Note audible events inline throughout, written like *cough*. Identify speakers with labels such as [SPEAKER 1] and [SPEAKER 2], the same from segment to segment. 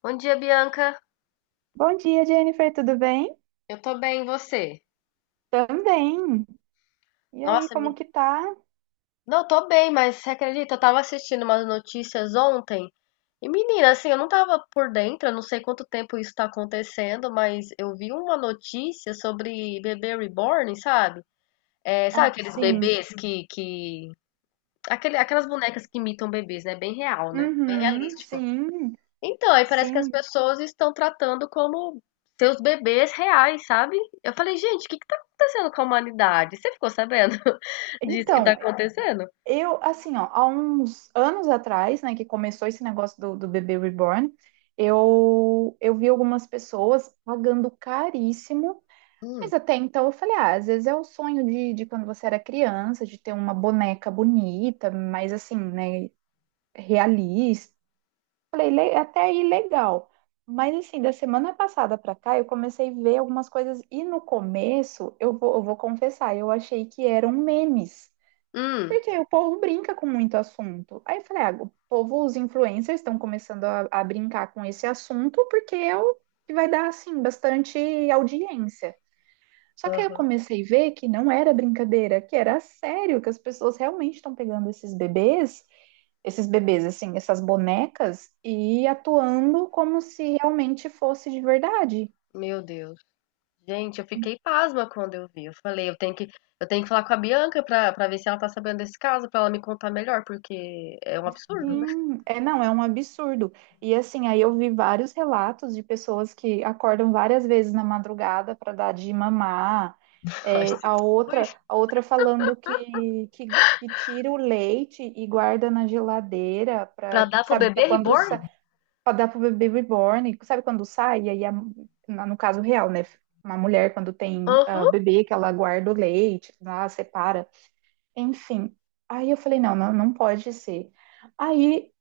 [SPEAKER 1] Bom dia, Bianca.
[SPEAKER 2] Bom dia, Jennifer, tudo bem?
[SPEAKER 1] Eu tô bem, e você?
[SPEAKER 2] Também. E aí,
[SPEAKER 1] Nossa, me...
[SPEAKER 2] como que tá?
[SPEAKER 1] não tô bem, mas você acredita? Eu tava assistindo umas notícias ontem. E menina, assim, eu não tava por dentro, eu não sei quanto tempo isso tá acontecendo, mas eu vi uma notícia sobre bebê reborn, sabe? É, sabe
[SPEAKER 2] Ah,
[SPEAKER 1] aqueles
[SPEAKER 2] sim.
[SPEAKER 1] bebês que... Aquele, aquelas bonecas que imitam bebês, né? Bem real, né? Bem
[SPEAKER 2] Uhum,
[SPEAKER 1] realista.
[SPEAKER 2] sim,
[SPEAKER 1] Então, aí parece que as
[SPEAKER 2] sim.
[SPEAKER 1] pessoas estão tratando como seus bebês reais, sabe? Eu falei, gente, o que que tá acontecendo com a humanidade? Você ficou sabendo *laughs* disso que tá
[SPEAKER 2] Então,
[SPEAKER 1] acontecendo?
[SPEAKER 2] eu, assim, ó, há uns anos atrás, né, que começou esse negócio do bebê reborn, eu vi algumas pessoas pagando caríssimo,
[SPEAKER 1] Hum,
[SPEAKER 2] mas até então eu falei, ah, às vezes é o sonho de quando você era criança, de ter uma boneca bonita, mas assim, né, realista. Falei, até aí legal." Mas assim, da semana passada pra cá, eu comecei a ver algumas coisas e no começo, eu vou confessar, eu achei que eram memes.
[SPEAKER 1] hum,
[SPEAKER 2] Porque o povo brinca com muito assunto. Aí eu falei, ah, o povo, os influencers estão começando a brincar com esse assunto porque é o que vai dar, assim, bastante audiência. Só que aí eu comecei a ver que não era brincadeira, que era sério, que as pessoas realmente estão pegando esses bebês, assim, essas bonecas, e atuando como se realmente fosse de verdade.
[SPEAKER 1] meu Deus. Gente, eu fiquei pasma quando eu vi. Eu falei, eu tenho que falar com a Bianca pra ver se ela tá sabendo desse caso, pra ela me contar melhor, porque é um absurdo, né?
[SPEAKER 2] Sim, é, não, é um absurdo. E assim, aí eu vi vários relatos de pessoas que acordam várias vezes na madrugada para dar de mamar,
[SPEAKER 1] *laughs* Ai,
[SPEAKER 2] é,
[SPEAKER 1] Jesus.
[SPEAKER 2] a outra falando que tira o leite e guarda na geladeira
[SPEAKER 1] Pra
[SPEAKER 2] para,
[SPEAKER 1] dar pro
[SPEAKER 2] sabe, para
[SPEAKER 1] bebê
[SPEAKER 2] quando
[SPEAKER 1] reborn?
[SPEAKER 2] pode dar pro bebê reborn, sabe, quando sai, e no caso real, né? Uma mulher, quando tem ah,
[SPEAKER 1] Aham.
[SPEAKER 2] bebê, que ela guarda o leite, lá, separa, enfim. Aí eu falei, não pode ser. Aí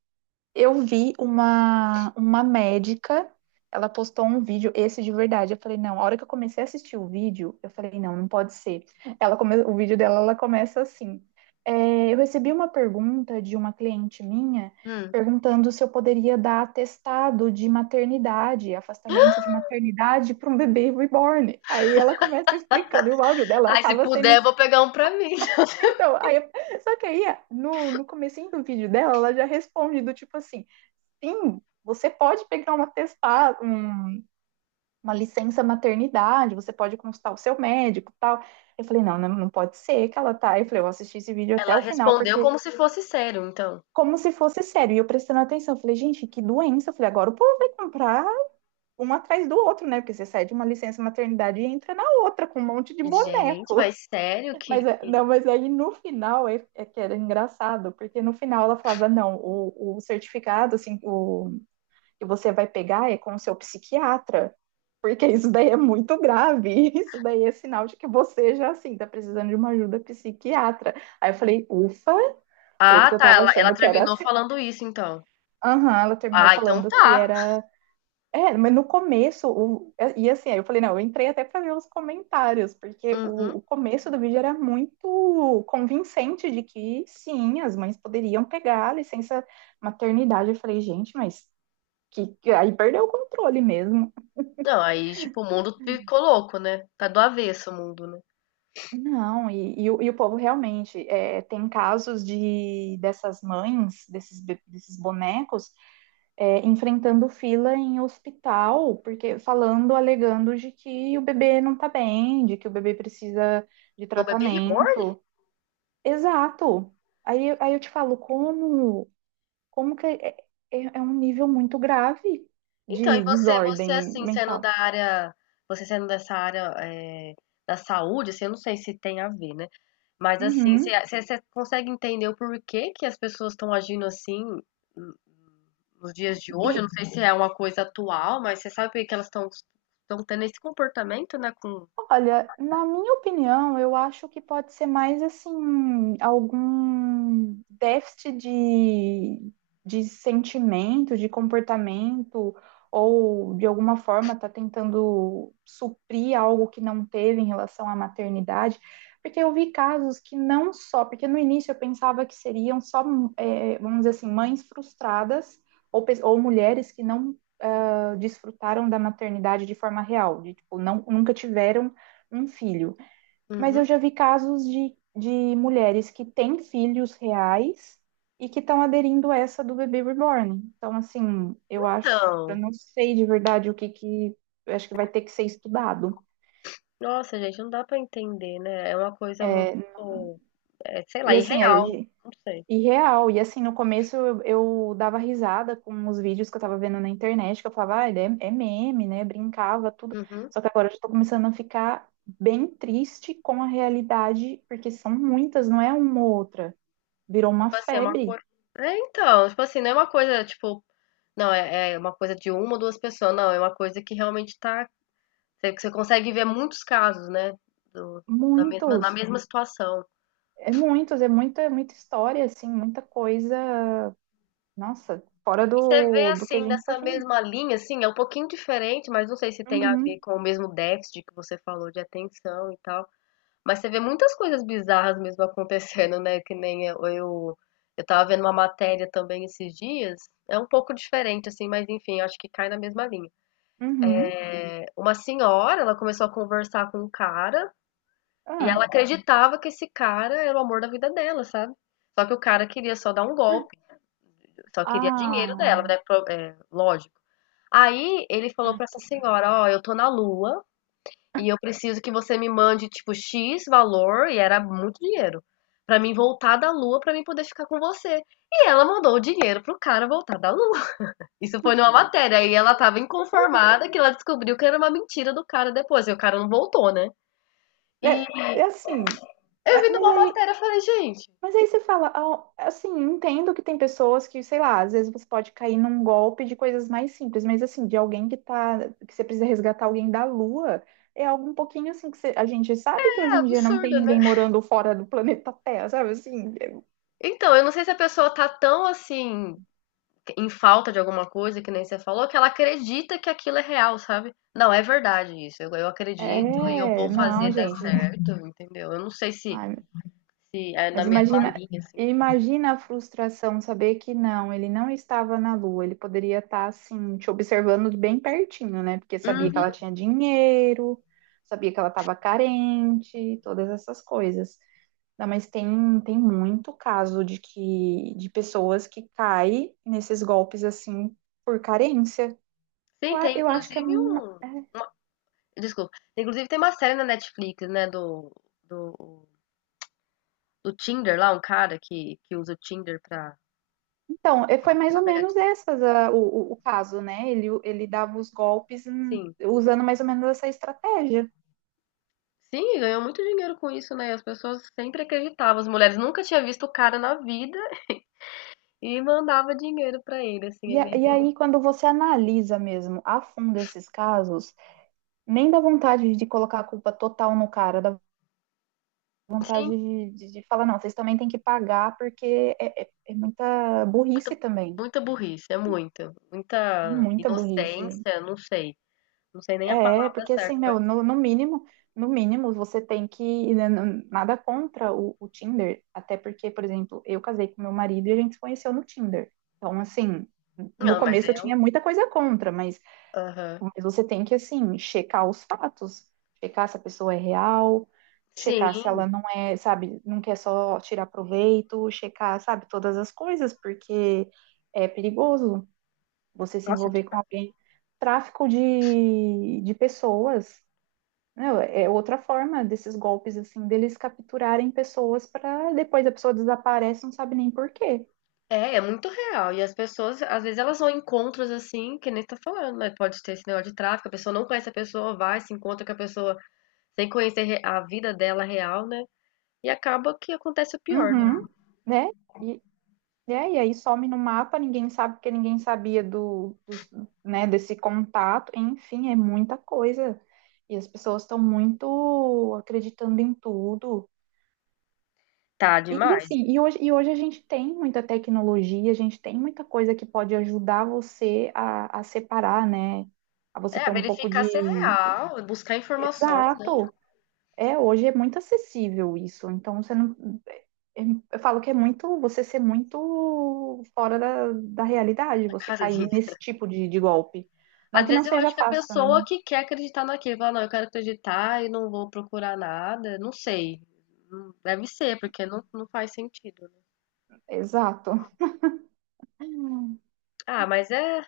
[SPEAKER 2] eu vi uma médica, ela postou um vídeo, esse de verdade. Eu falei, não, a hora que eu comecei a assistir o vídeo, eu falei, não pode ser. Ela come, o vídeo dela, ela começa assim: é, eu recebi uma pergunta de uma cliente minha
[SPEAKER 1] Hum.
[SPEAKER 2] perguntando se eu poderia dar atestado de maternidade, afastamento de maternidade para um bebê reborn. Aí ela começa explicando, e o áudio dela
[SPEAKER 1] Ai, se
[SPEAKER 2] acaba sendo
[SPEAKER 1] puder, eu
[SPEAKER 2] assim.
[SPEAKER 1] vou pegar um pra mim. *laughs*
[SPEAKER 2] Então, aí, só que aí, no comecinho do vídeo dela, ela já responde do tipo assim, fim, você pode pegar um atestado, um, uma licença maternidade, você pode consultar o seu médico e tal. Eu falei, não pode ser que ela tá. Eu falei, eu assisti esse vídeo até
[SPEAKER 1] Ela
[SPEAKER 2] o final,
[SPEAKER 1] respondeu
[SPEAKER 2] porque
[SPEAKER 1] como se fosse sério, então.
[SPEAKER 2] como se fosse sério. E eu prestando atenção, eu falei, gente, que doença. Eu falei, agora o povo vai comprar um atrás do outro, né? Porque você sai de uma licença maternidade e entra na outra com um monte de
[SPEAKER 1] Gente,
[SPEAKER 2] boneco.
[SPEAKER 1] mas sério
[SPEAKER 2] *laughs*
[SPEAKER 1] que,
[SPEAKER 2] Mas, é,
[SPEAKER 1] que...
[SPEAKER 2] não, mas aí no final é que era engraçado, porque no final ela falava, não, o certificado, assim, o que você vai pegar é com o seu psiquiatra, porque isso daí é muito grave, *laughs* isso daí é sinal de que você já, assim, tá precisando de uma ajuda psiquiatra. Aí eu falei, ufa, falei,
[SPEAKER 1] Ah,
[SPEAKER 2] porque eu
[SPEAKER 1] tá,
[SPEAKER 2] tava
[SPEAKER 1] ela
[SPEAKER 2] achando que era
[SPEAKER 1] terminou
[SPEAKER 2] assim.
[SPEAKER 1] falando isso, então.
[SPEAKER 2] Aham, ela terminou
[SPEAKER 1] Ah, então
[SPEAKER 2] falando que
[SPEAKER 1] tá.
[SPEAKER 2] era. É, mas no começo, o... e assim, aí eu falei, não, eu entrei até pra ver os comentários, porque
[SPEAKER 1] Uhum.
[SPEAKER 2] o começo do vídeo era muito convincente de que sim, as mães poderiam pegar a licença maternidade. Eu falei, gente, mas aí perdeu o controle mesmo.
[SPEAKER 1] Não, aí, tipo, o mundo ficou louco, né? Tá do avesso o mundo, né?
[SPEAKER 2] Não, e o povo realmente é, tem casos de dessas mães, desses bonecos, é, enfrentando fila em hospital, porque falando, alegando de que o bebê não tá bem, de que o bebê precisa de
[SPEAKER 1] O bebê reborn?
[SPEAKER 2] tratamento. Exato. Aí eu te falo, como, como que é, é um nível muito grave
[SPEAKER 1] Então, e
[SPEAKER 2] de
[SPEAKER 1] você
[SPEAKER 2] desordem
[SPEAKER 1] assim, sendo da
[SPEAKER 2] mental.
[SPEAKER 1] área, você sendo dessa área, é, da saúde, assim, eu não sei se tem a ver, né? Mas assim,
[SPEAKER 2] Uhum.
[SPEAKER 1] você consegue entender o porquê que as pessoas estão agindo assim nos dias de hoje, eu não
[SPEAKER 2] E,
[SPEAKER 1] sei se é uma coisa atual, mas você sabe por que que elas estão tendo esse comportamento, né, com
[SPEAKER 2] olha, na minha opinião, eu acho que pode ser mais assim, algum déficit de sentimento, de comportamento, ou de alguma forma tá tentando suprir algo que não teve em relação à maternidade. Porque eu vi casos que não só, porque no início eu pensava que seriam só, vamos dizer assim, mães frustradas ou, ou mulheres que não ah, desfrutaram da maternidade de forma real, de tipo, não, nunca tiveram um filho. Mas eu
[SPEAKER 1] Uhum.
[SPEAKER 2] já vi casos de mulheres que têm filhos reais e que estão aderindo a essa do bebê reborn. Então, assim, eu acho, eu
[SPEAKER 1] Então,
[SPEAKER 2] não sei de verdade o que que, eu acho que vai ter que ser estudado.
[SPEAKER 1] nossa, gente, não dá pra entender, né? É uma coisa
[SPEAKER 2] É,
[SPEAKER 1] muito, é, sei lá,
[SPEAKER 2] e assim,
[SPEAKER 1] irreal, não sei.
[SPEAKER 2] e real, e assim, no começo eu dava risada com os vídeos que eu tava vendo na internet, que eu falava, ah, é, é meme, né? Brincava, tudo.
[SPEAKER 1] Uhum.
[SPEAKER 2] Só que agora eu já tô começando a ficar bem triste com a realidade, porque são muitas, não é uma ou outra. Virou uma
[SPEAKER 1] Tipo assim, é uma
[SPEAKER 2] febre.
[SPEAKER 1] coisa. É, então, tipo assim, não é uma coisa, tipo, não, é, é uma coisa de uma ou duas pessoas, não, é uma coisa que realmente tá. Você consegue ver muitos casos, né? do- da mesma, na
[SPEAKER 2] Muitos,
[SPEAKER 1] mesma situação.
[SPEAKER 2] é muita história, assim, muita coisa, nossa, fora
[SPEAKER 1] E você vê
[SPEAKER 2] do que a
[SPEAKER 1] assim,
[SPEAKER 2] gente
[SPEAKER 1] dessa
[SPEAKER 2] pode.
[SPEAKER 1] mesma linha, assim, é um pouquinho diferente, mas não sei se tem a
[SPEAKER 2] Uhum,
[SPEAKER 1] ver com o mesmo déficit que você falou de atenção e tal. Mas você vê muitas coisas bizarras mesmo *laughs* acontecendo, né? Que nem eu tava vendo uma matéria também esses dias. É um pouco diferente, assim, mas enfim, acho que cai na mesma linha.
[SPEAKER 2] uhum.
[SPEAKER 1] Uma senhora, ela começou a conversar com um cara e ela
[SPEAKER 2] Ah,
[SPEAKER 1] acreditava que esse cara era o amor da vida dela, sabe? Só que o cara queria só dar um golpe, só queria dinheiro dela,
[SPEAKER 2] ah,
[SPEAKER 1] né? Pro- é, lógico. Aí ele falou
[SPEAKER 2] ai,
[SPEAKER 1] pra essa
[SPEAKER 2] que tá.
[SPEAKER 1] senhora: Ó, eu tô na lua e eu preciso que você me mande, tipo, X valor, e era muito dinheiro, pra mim voltar da lua pra mim poder ficar com você. E ela mandou o dinheiro pro cara voltar da lua. *laughs* Isso foi numa matéria. Aí ela tava inconformada que ela descobriu que era uma mentira do cara depois. E o cara não voltou, né? E
[SPEAKER 2] É, é assim,
[SPEAKER 1] eu vi
[SPEAKER 2] é,
[SPEAKER 1] numa matéria e falei, gente,
[SPEAKER 2] mas aí você fala, ah, assim, entendo que tem pessoas que, sei lá, às vezes você pode cair num golpe de coisas mais simples, mas assim, de alguém que tá, que você precisa resgatar alguém da Lua, é algo um pouquinho assim que a gente sabe que
[SPEAKER 1] é
[SPEAKER 2] hoje em dia não tem
[SPEAKER 1] absurdo, né?
[SPEAKER 2] ninguém morando fora do planeta Terra, sabe? Assim,
[SPEAKER 1] Então, eu não sei se a pessoa tá tão assim em falta de alguma coisa, que nem você falou, que ela acredita que aquilo é real, sabe? Não, é verdade isso. Eu acredito e eu
[SPEAKER 2] é, é,
[SPEAKER 1] vou
[SPEAKER 2] não,
[SPEAKER 1] fazer dar
[SPEAKER 2] gente. *laughs*
[SPEAKER 1] certo, entendeu? Eu não sei se,
[SPEAKER 2] Ai,
[SPEAKER 1] se é na
[SPEAKER 2] mas
[SPEAKER 1] mesma
[SPEAKER 2] imagina,
[SPEAKER 1] linha, assim.
[SPEAKER 2] imagina a frustração saber que não, ele não estava na Lua, ele poderia estar assim, te observando de bem pertinho, né? Porque sabia que
[SPEAKER 1] Uhum.
[SPEAKER 2] ela tinha dinheiro, sabia que ela estava carente, todas essas coisas. Não, mas tem, tem muito caso de que de pessoas que caem nesses golpes assim por carência.
[SPEAKER 1] Sim, tem
[SPEAKER 2] Eu acho que é,
[SPEAKER 1] inclusive um. Uma- desculpa. Inclusive tem uma série na Netflix, né? Do, do Tinder lá, um cara que usa o Tinder pra,
[SPEAKER 2] então, foi mais
[SPEAKER 1] pra
[SPEAKER 2] ou
[SPEAKER 1] pegar.
[SPEAKER 2] menos o caso, né? Ele dava os golpes
[SPEAKER 1] Sim.
[SPEAKER 2] usando mais ou menos essa estratégia.
[SPEAKER 1] Sim, e ganhou muito dinheiro com isso, né? As pessoas sempre acreditavam. As mulheres nunca tinham visto o cara na vida. E mandava dinheiro pra ele, assim, é
[SPEAKER 2] E,
[SPEAKER 1] meio
[SPEAKER 2] e aí, quando você analisa mesmo a fundo esses casos, nem dá vontade de colocar a culpa total no cara, dá vontade
[SPEAKER 1] sim,
[SPEAKER 2] de falar, não, vocês também têm que pagar, porque é muita
[SPEAKER 1] muita
[SPEAKER 2] burrice também.
[SPEAKER 1] muita burrice, é muita,
[SPEAKER 2] É
[SPEAKER 1] muita
[SPEAKER 2] muita burrice.
[SPEAKER 1] inocência, não sei, não sei nem a
[SPEAKER 2] É,
[SPEAKER 1] palavra
[SPEAKER 2] porque assim,
[SPEAKER 1] certa pra
[SPEAKER 2] meu,
[SPEAKER 1] dizer.
[SPEAKER 2] no mínimo, no mínimo você tem que, né, nada contra o Tinder, até porque, por exemplo, eu casei com meu marido e a gente se conheceu no Tinder. Então, assim, no
[SPEAKER 1] Não, mas
[SPEAKER 2] começo
[SPEAKER 1] é
[SPEAKER 2] eu
[SPEAKER 1] um
[SPEAKER 2] tinha muita coisa contra,
[SPEAKER 1] aham.
[SPEAKER 2] mas você tem que, assim, checar os fatos, checar se a pessoa é real, checar se ela
[SPEAKER 1] Sim.
[SPEAKER 2] não é, sabe, não quer só tirar proveito, checar, sabe, todas as coisas, porque é perigoso. Você se
[SPEAKER 1] Nossa,
[SPEAKER 2] envolver
[SPEAKER 1] tipo
[SPEAKER 2] com alguém. Tráfico de pessoas, né? É outra forma desses golpes, assim, deles capturarem pessoas para depois a pessoa desaparece, não sabe nem por quê.
[SPEAKER 1] é, é muito real. E as pessoas, às vezes, elas vão em encontros assim, que nem você tá falando, mas pode ter esse negócio de tráfico, a pessoa não conhece a pessoa, vai, se encontra com a pessoa sem conhecer re- a vida dela real, né? E acaba que acontece o pior, né?
[SPEAKER 2] Uhum, né? E, é, e aí some no mapa, ninguém sabe porque ninguém sabia né, desse contato. Enfim, é muita coisa. E as pessoas estão muito acreditando em tudo.
[SPEAKER 1] Tá
[SPEAKER 2] E
[SPEAKER 1] demais.
[SPEAKER 2] assim, e hoje a gente tem muita tecnologia, a gente tem muita coisa que pode ajudar você a separar, né? A você
[SPEAKER 1] É,
[SPEAKER 2] ter um pouco
[SPEAKER 1] verificar se é
[SPEAKER 2] de.
[SPEAKER 1] real, buscar informações, né?
[SPEAKER 2] Exato! É, hoje é muito acessível isso. Então, você não. Eu falo que é muito. Você ser muito fora da realidade,
[SPEAKER 1] A
[SPEAKER 2] você
[SPEAKER 1] casinha.
[SPEAKER 2] cair nesse tipo de golpe. Não
[SPEAKER 1] Às
[SPEAKER 2] que não
[SPEAKER 1] vezes eu
[SPEAKER 2] seja
[SPEAKER 1] acho que a
[SPEAKER 2] fácil, né?
[SPEAKER 1] pessoa que quer acreditar naquilo, fala, não, eu quero acreditar e não vou procurar nada, não sei. Deve ser, porque não, não faz sentido. Né?
[SPEAKER 2] Exato.
[SPEAKER 1] Ah, mas é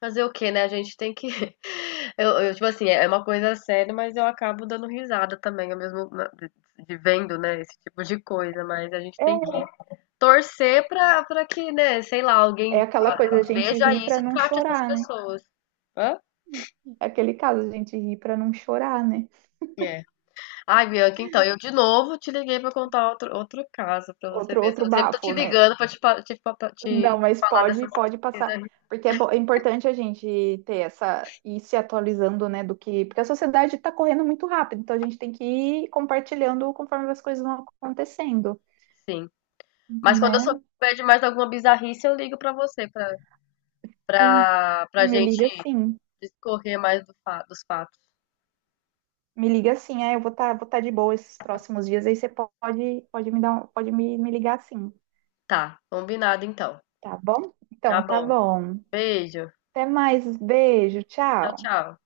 [SPEAKER 1] fazer o quê, né? A gente tem que. *laughs* Tipo assim, é uma coisa séria, mas eu acabo dando risada também, ao mesmo na- de vendo, né, esse tipo de coisa, mas a gente
[SPEAKER 2] É,
[SPEAKER 1] tem que torcer pra, pra que, né, sei lá,
[SPEAKER 2] é
[SPEAKER 1] alguém
[SPEAKER 2] aquela coisa, a gente
[SPEAKER 1] veja
[SPEAKER 2] ri pra
[SPEAKER 1] isso e
[SPEAKER 2] não
[SPEAKER 1] trate essas
[SPEAKER 2] chorar, né?
[SPEAKER 1] pessoas. Hã?
[SPEAKER 2] É aquele caso, a gente ri pra não chorar, né?
[SPEAKER 1] É. Ai, Bianca, então, eu de novo te liguei pra contar outro, outro caso pra você
[SPEAKER 2] Outro,
[SPEAKER 1] ver.
[SPEAKER 2] outro
[SPEAKER 1] Eu sempre tô
[SPEAKER 2] bafo,
[SPEAKER 1] te
[SPEAKER 2] né?
[SPEAKER 1] ligando pra te, pa- te, pa-
[SPEAKER 2] Não,
[SPEAKER 1] te
[SPEAKER 2] mas
[SPEAKER 1] falar
[SPEAKER 2] pode,
[SPEAKER 1] dessas
[SPEAKER 2] pode passar.
[SPEAKER 1] bizarrices.
[SPEAKER 2] Porque é, é importante a gente ter essa, ir se atualizando, né, do que, porque a sociedade está correndo muito rápido, então a gente tem que ir compartilhando conforme as coisas vão acontecendo,
[SPEAKER 1] Sim. Mas quando eu
[SPEAKER 2] né?
[SPEAKER 1] souber de mais alguma bizarrice, eu ligo pra você, pra,
[SPEAKER 2] Sim,
[SPEAKER 1] pra, pra
[SPEAKER 2] me
[SPEAKER 1] gente
[SPEAKER 2] liga sim.
[SPEAKER 1] discorrer mais do fa- dos fatos.
[SPEAKER 2] Me liga sim, é, eu vou estar vou tá de boa esses próximos dias, aí você pode, pode me dar, pode me ligar sim,
[SPEAKER 1] Tá, combinado então.
[SPEAKER 2] tá bom?
[SPEAKER 1] Tá
[SPEAKER 2] Então, tá
[SPEAKER 1] bom.
[SPEAKER 2] bom.
[SPEAKER 1] Beijo.
[SPEAKER 2] Até mais, beijo,
[SPEAKER 1] Tchau,
[SPEAKER 2] tchau.
[SPEAKER 1] tchau.